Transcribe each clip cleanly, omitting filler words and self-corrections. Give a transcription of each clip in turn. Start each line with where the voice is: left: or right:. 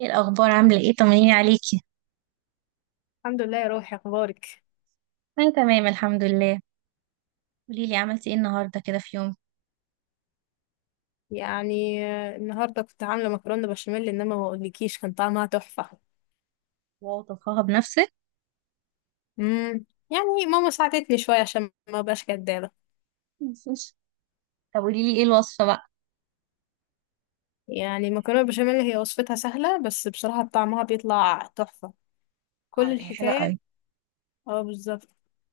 right: ايه الاخبار، عامله ايه، طمنيني عليكي؟
left: الحمد لله يا روحي، اخبارك؟
right: انا تمام الحمد لله. قولي لي عملتي ايه النهارده كده في يوم؟
left: يعني النهارده كنت عامله مكرونه بشاميل، انما ما اقولكيش كان طعمها تحفه.
right: واو، طبخها بنفسك؟
left: امم. يعني ماما ساعدتني شويه عشان ما ابقاش كدابه.
right: مفيش. طب قولي لي ايه الوصفه بقى؟
left: يعني المكرونه بشاميل هي وصفتها سهله، بس بصراحه طعمها بيطلع تحفه.
right: اه
left: كل
right: لا، هي حلوه
left: الحكايه.
right: قوي.
left: اه، بالظبط.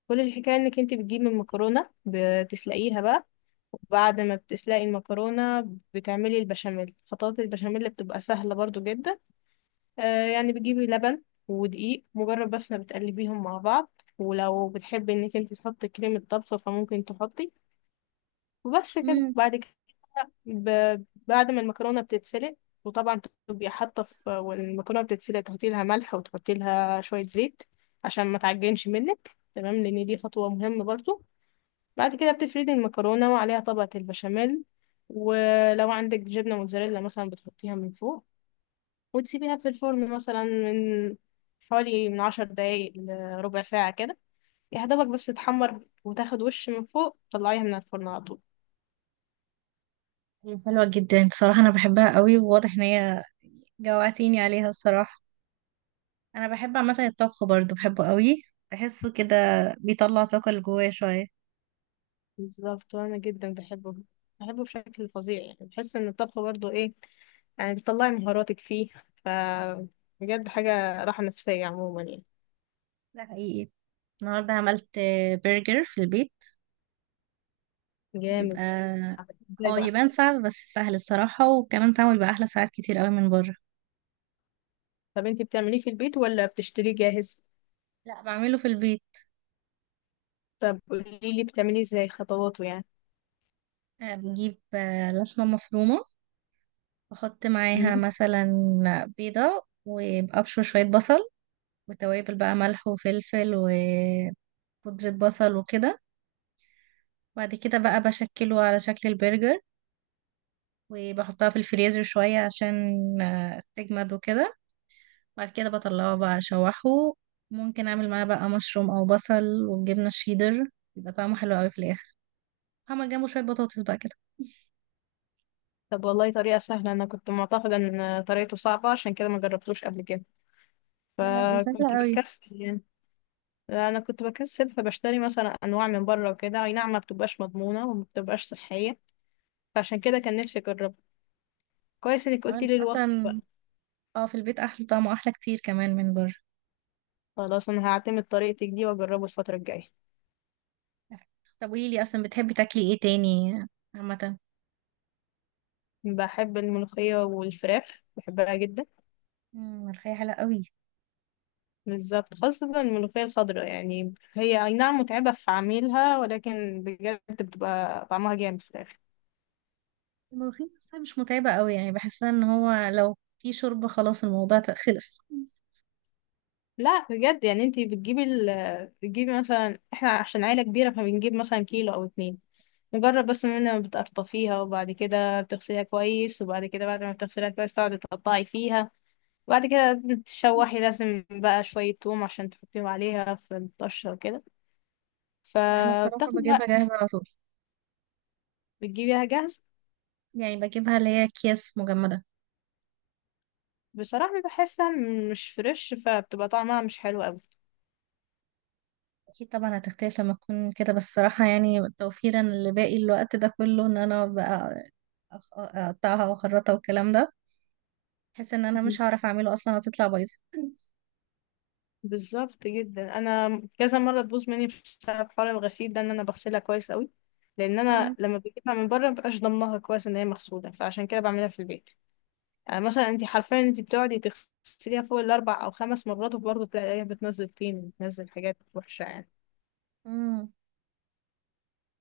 left: كل الحكايه انك انت بتجيبي المكرونه بتسلقيها بقى. وبعد ما بتسلقي المكرونه، بتعملي البشاميل. خطوات البشاميل بتبقى سهله برضو جدا. يعني بتجيبي لبن ودقيق، مجرد بس ما بتقلبيهم مع بعض. ولو بتحبي انك انت تحطي كريمة طبخ فممكن تحطي، وبس كده.
right: امم.
left: بعد كده ب... بعد ما المكرونة بتتسلق، وطبعا تبقي حاطة في والمكرونة بتتسلق، تحطي لها ملح وتحطي لها شوية زيت عشان ما تعجنش منك، تمام، لان دي خطوة مهمة برضو. بعد كده بتفردي المكرونة وعليها طبقة البشاميل. ولو عندك جبنة موتزاريلا مثلا بتحطيها من فوق، وتسيبيها في الفرن مثلا من حوالي من 10 دقايق لربع ساعة كده، يا دوبك بس تحمر وتاخد وش من فوق، طلعيها من الفرن على طول.
right: هي حلوه جدا بصراحه، انا بحبها قوي، وواضح ان هي جوعتيني عليها الصراحه. انا بحب عامه الطبخ برضو، بحبه قوي. بحسه كده بيطلع طاقه اللي جوايا شويه.
left: بالظبط، وأنا جدا بحبه. بحبه بشكل فظيع، يعني بحس إن الطبخ برضه إيه، يعني بتطلعي مهاراتك فيه. ف بجد حاجة راحة نفسية عموما يعني.
right: ده حقيقي. النهارده عملت برجر في البيت.
left: جامد.
right: بيبقى
left: ازاي
right: اه،
left: بقى؟
right: يبان صعب بس سهل الصراحه، وكمان تعمل بقى احلى ساعات كتير قوي من بره.
left: طب انتي بتعمليه في البيت ولا بتشتريه جاهز؟
right: لا، بعمله في البيت.
left: طب قوليلي بتعمليه ازاي، خطواته يعني؟
right: بجيب لحمة مفرومة. بحط معاها
left: مم.
right: مثلا بيضة وأبشر شوية بصل، وتوابل بقى ملح وفلفل وبودرة بصل وكده. بعد كده بقى بشكله على شكل البرجر، وبحطها في الفريزر شوية عشان تجمد وكده. بعد كده بطلعه بقى أشوحه، ممكن أعمل معاه بقى مشروم أو بصل والجبنة الشيدر. بيبقى طعمه حلو أوي في الآخر. هعمل جنبه شوية بطاطس بقى كده.
left: طب والله طريقة سهلة. انا كنت معتقدة ان طريقته صعبة، عشان كده ما جربتوش قبل كده،
right: لا، سهلة
left: فكنت
right: أوي.
left: بكسل يعني. انا كنت بكسل فبشتري مثلا انواع من بره وكده. اي نعم، ما بتبقاش مضمونه وما بتبقاش صحيه، فعشان كده كان نفسي اجربها. كويس انك قلتي
right: كمان
left: لي الوصف
right: أصلا
left: بقى.
right: اه، في البيت احلى طعمه، احلى كتير كمان من بره.
left: خلاص، انا هعتمد طريقتك دي واجربه الفتره الجايه.
right: طب قولي لي اصلا بتحبي تاكلي ايه تاني عامه؟
left: بحب الملوخيه والفراخ، بحبها جدا.
right: مم، الملوخيه حلوه قوي.
left: بالظبط، خاصة الملوخية الخضراء. يعني هي أي نعم متعبة في عميلها، ولكن بجد بتبقى طعمها جامد في الآخر.
right: الملوخيه نفسها مش متعبه قوي يعني، بحسها ان هو لو في شوربه خلاص الموضوع خلص.
left: لا بجد، يعني انتي بتجيبي مثلا. احنا عشان عيلة كبيرة فبنجيب مثلا كيلو او 2. مجرد بس من ما بتقرطفيها، وبعد كده بتغسليها كويس، وبعد كده بعد ما بتغسليها كويس تقعدي تقطعي فيها. وبعد كده تشوحي، لازم بقى شوية توم عشان تحطيهم عليها في الطشة وكده.
right: لا، انا الصراحه
left: فبتاخد
right: بجيبها
left: وقت.
right: جاهزه على طول.
left: بتجيبيها جاهزة؟
right: يعني بجيبها اللي هي اكياس مجمده.
left: بصراحة بحسها مش فريش، فبتبقى طعمها مش حلو أوي.
right: اكيد طبعا هتختلف لما تكون كده، بس الصراحه يعني توفيرا لباقي الوقت ده كله ان انا بقى اقطعها واخرطها والكلام ده. بحس ان انا مش هعرف اعمله اصلا، هتطلع بايظه.
left: بالظبط جدا. انا كذا مره تبوظ مني بسبب حوار الغسيل ده، ان انا بغسلها كويس قوي، لان انا
right: مم.
left: لما بجيبها من بره مبقاش ضمنها كويس ان هي مغسوله، فعشان كده بعملها في البيت. يعني مثلا انت حرفيا انت بتقعدي تغسليها فوق الاربع او خمس مرات، وبرضه تلاقيها بتنزل طين وبتنزل حاجات وحشه يعني.
right: مم.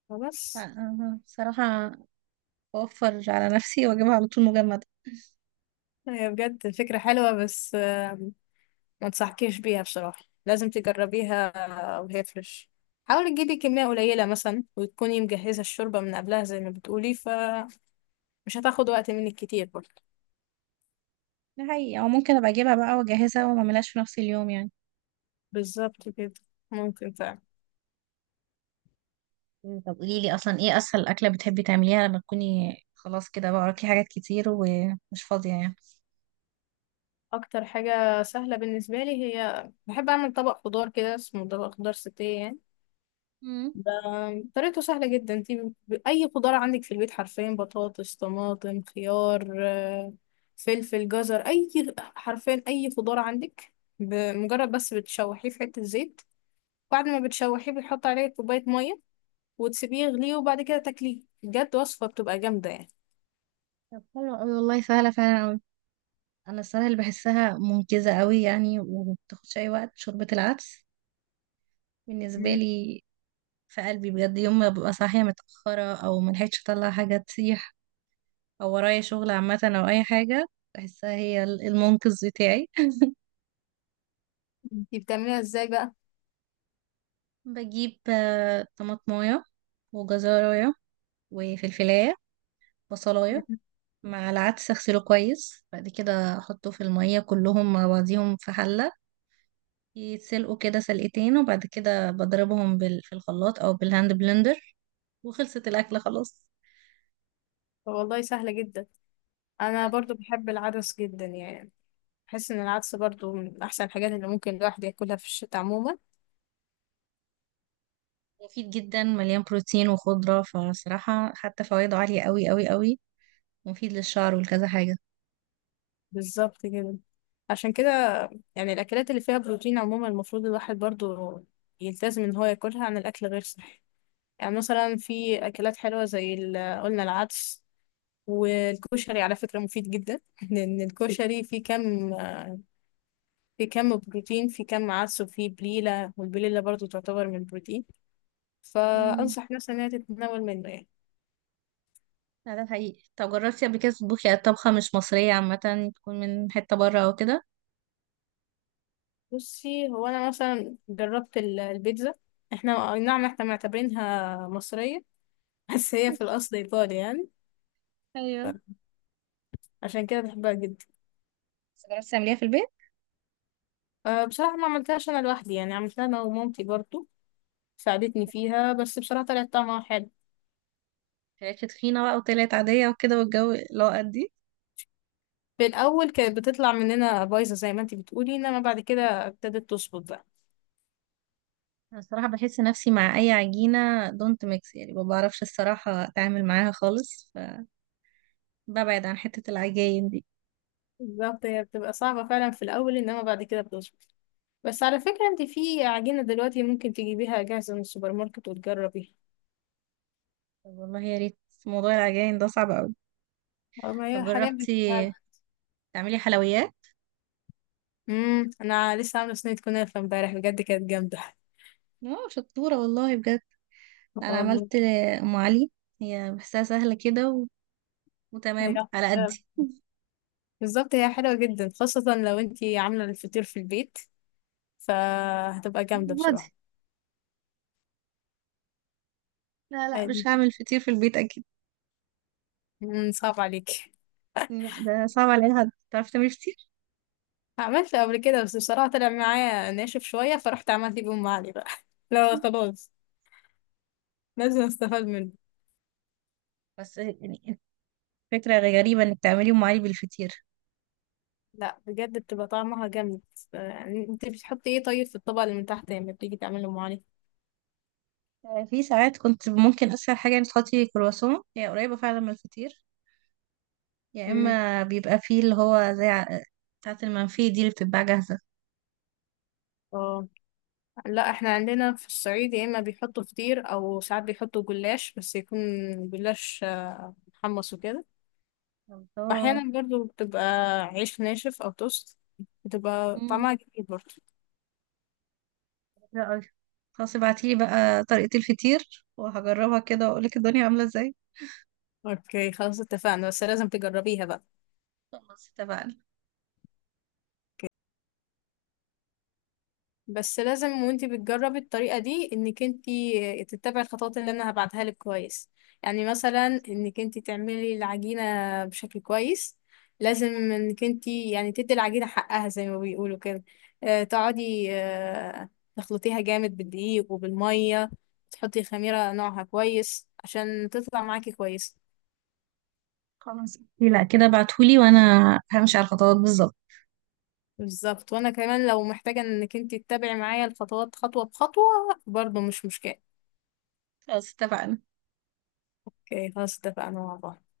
left: فبس.
right: أه، بصراحة بوفر على نفسي واجيبها على طول مجمدة.
left: هي بجد فكره حلوه، بس ما انصحكيش بيها بصراحه. لازم تجربيها وهي فريش. حاولي تجيبي كميه قليله مثلا، وتكوني مجهزه الشوربه من قبلها زي ما بتقولي. مش هتاخد وقت منك كتير برضه.
right: ده حقيقي، او ممكن ابقى اجيبها بقى واجهزها وما اعملهاش في نفس اليوم يعني.
left: بالظبط كده، ممكن فعلا.
right: مم، طب قولي لي اصلا ايه اسهل اكله بتحبي تعمليها لما تكوني خلاص كده بقى وراكي حاجات كتير ومش فاضيه يعني؟
left: اكتر حاجة سهلة بالنسبة لي، هي بحب اعمل طبق خضار كده اسمه طبق خضار ستيه يعني.
right: مم.
left: ده طريقته سهلة جدا. انتي اي خضار عندك في البيت، حرفيا: بطاطس، طماطم، خيار، فلفل، جزر، اي، حرفيا اي خضار عندك. بمجرد بس بتشوحيه في حتة زيت، بعد ما بتشوحيه بتحط عليه كوباية مية وتسيبيه يغليه، وبعد كده تاكليه. بجد وصفة بتبقى جامدة يعني.
right: طب حلو قوي والله، سهلة فعلا قوي. انا الصراحة اللي بحسها منقذة قوي يعني ومبتاخدش اي وقت، شوربة العدس بالنسبة
left: مم.
right: لي. في قلبي بجد، يوم ما ببقى صاحية متأخرة او ملحقتش اطلع حاجة تسيح، او ورايا شغل عامة او اي حاجة، بحسها هي المنقذ بتاعي.
left: انتي بتعمليها ازاي بقى؟
right: بجيب طماطمايه، وجزرايه، وفلفلاية، بصلاية،
left: مم.
right: مع العدس. اغسله كويس، بعد كده احطه في المية كلهم مع بعضيهم في حلة، يتسلقوا كده سلقتين، وبعد كده بضربهم في الخلاط او بالهاند بلندر. وخلصت الاكلة خلاص.
left: والله سهلة جدا. أنا برضو بحب العدس جدا يعني. بحس إن العدس برضو من أحسن الحاجات اللي ممكن الواحد ياكلها في الشتاء عموما.
right: مفيد جدا، مليان بروتين وخضرة، فصراحة حتى فوائده عالية قوي قوي قوي. ومفيد للشعر ولكذا
left: بالظبط كده. عشان كده، يعني الأكلات اللي فيها بروتين عموما، المفروض الواحد برضو يلتزم إن هو ياكلها عن الأكل غير صحي. يعني مثلا في أكلات حلوة زي قلنا العدس. والكشري على فكرة مفيد جدا. لأن الكشري فيه كم في كم بروتين، في كم عدس، وفيه بليلة، والبليلة برضو تعتبر من البروتين.
right: حاجة.
left: فأنصح مثلا إنها تتناول منه يعني.
right: لا ده حقيقي. طب جربتي قبل كده تطبخي يعني طبخة مش مصرية عامة، تكون من حتة بره أو كده؟
left: بصي، هو أنا مثلا جربت البيتزا. احنا أي نعم احنا معتبرينها مصرية. بس هي في الأصل إيطالي يعني.
right: ايوه.
left: عشان كده بحبها جدا.
right: بس جربتي تعمليها في البيت؟
left: أه، بصراحة ما عملتهاش أنا لوحدي يعني. عملتها أنا ومامتي برضو ساعدتني فيها، بس بصراحة طلعت طعمها حلو.
right: طلعت تخينة بقى وطلعت عادية وكده، والجو اللي هو قد إيه؟
left: في الأول كانت بتطلع مننا بايظة زي ما انتي بتقولي، إنما بعد كده ابتدت تظبط بقى.
right: أنا الصراحة بحس نفسي مع أي عجينة دونت ميكس يعني، ما بعرفش الصراحة أتعامل معاها خالص، فببعد عن حتة العجاين دي.
left: بالظبط، هي بتبقى صعبة فعلا في الأول، إنما بعد كده بتظبط. بس على فكرة، انت في عجينة دلوقتي ممكن تجيبيها جاهزة من السوبر ماركت وتجربيها.
right: طب والله يا ريت، موضوع العجاين ده صعب أوي.
left: اه، ما
right: طب
left: هي حاليا
right: جربتي
left: بتتعب.
right: تعملي حلويات؟
left: انا لسه عاملة صينية كنافة امبارح، بجد كانت جامدة.
right: اه، شطورة والله بجد. أنا
left: الله.
right: عملت أم علي. هي بحسها سهلة كده و... وتمام
left: هي
right: على
left: بالظبط، هي حلوة جدا، خاصة لو انت عاملة الفطير في البيت فهتبقى جامدة
right: قدي.
left: بصراحة.
right: لا لا،
left: أي-
right: مش هعمل فطير في البيت اكيد.
left: صعب عليك.
right: لا، ده صعب على اي حد تعرف تعملي فطير.
left: عملت قبل كده، بس بصراحة طلع معايا ناشف شوية، فرحت عملت بأم علي بقى. لا خلاص، لازم استفاد منه.
right: بس يعني، فكرة غريبة انك تعملي ام علي بالفطير.
left: لا بجد، بتبقى طعمها جامد. يعني انت بتحطي ايه طيب في الطبق اللي من تحت لما بتيجي تعملي ام علي؟
right: في ساعات كنت ممكن اسهل حاجة انك تحطي كرواسون، هي قريبة فعلا من الفطير. يا
left: مم.
right: اما بيبقى فيه اللي هو زي بتاعة المنفي دي اللي بتتباع جاهزة.
left: اه لا، احنا عندنا في الصعيد يا اما بيحطوا فطير، او ساعات بيحطوا جلاش، بس يكون جلاش محمص وكده.
right: الله.
left: واحيانا برضو بتبقى عيش ناشف او توست، بتبقى
right: مم.
left: طعمها جميل برضو.
right: لا، خلاص ابعتيلي بقى طريقة الفطير وهجربها كده واقولك الدنيا عاملة ازاي.
left: اوكي، خلاص اتفقنا، بس لازم تجربيها بقى.
right: خلاص اتفقنا.
left: بس لازم وانتي بتجربي الطريقة دي، انك انتي تتبعي الخطوات اللي انا هبعتها لك كويس. يعني مثلا انك انتي تعملي العجينة بشكل كويس. لازم انك انتي يعني تدي العجينة حقها زي ما بيقولوا كده. اه تقعدي تخلطيها جامد بالدقيق وبالمية، تحطي خميرة نوعها كويس عشان تطلع معاكي كويس.
right: خلاص، لا كده ابعتهولي وانا همشي على الخطوات بالظبط.
left: بالظبط. وانا كمان لو محتاجة انك انتي تتبعي معايا الخطوات خطوة بخطوة، برضه مش مشكلة.
right: خلاص اتفقنا.
left: اوكي، خلاص اتفقنا مع بعض.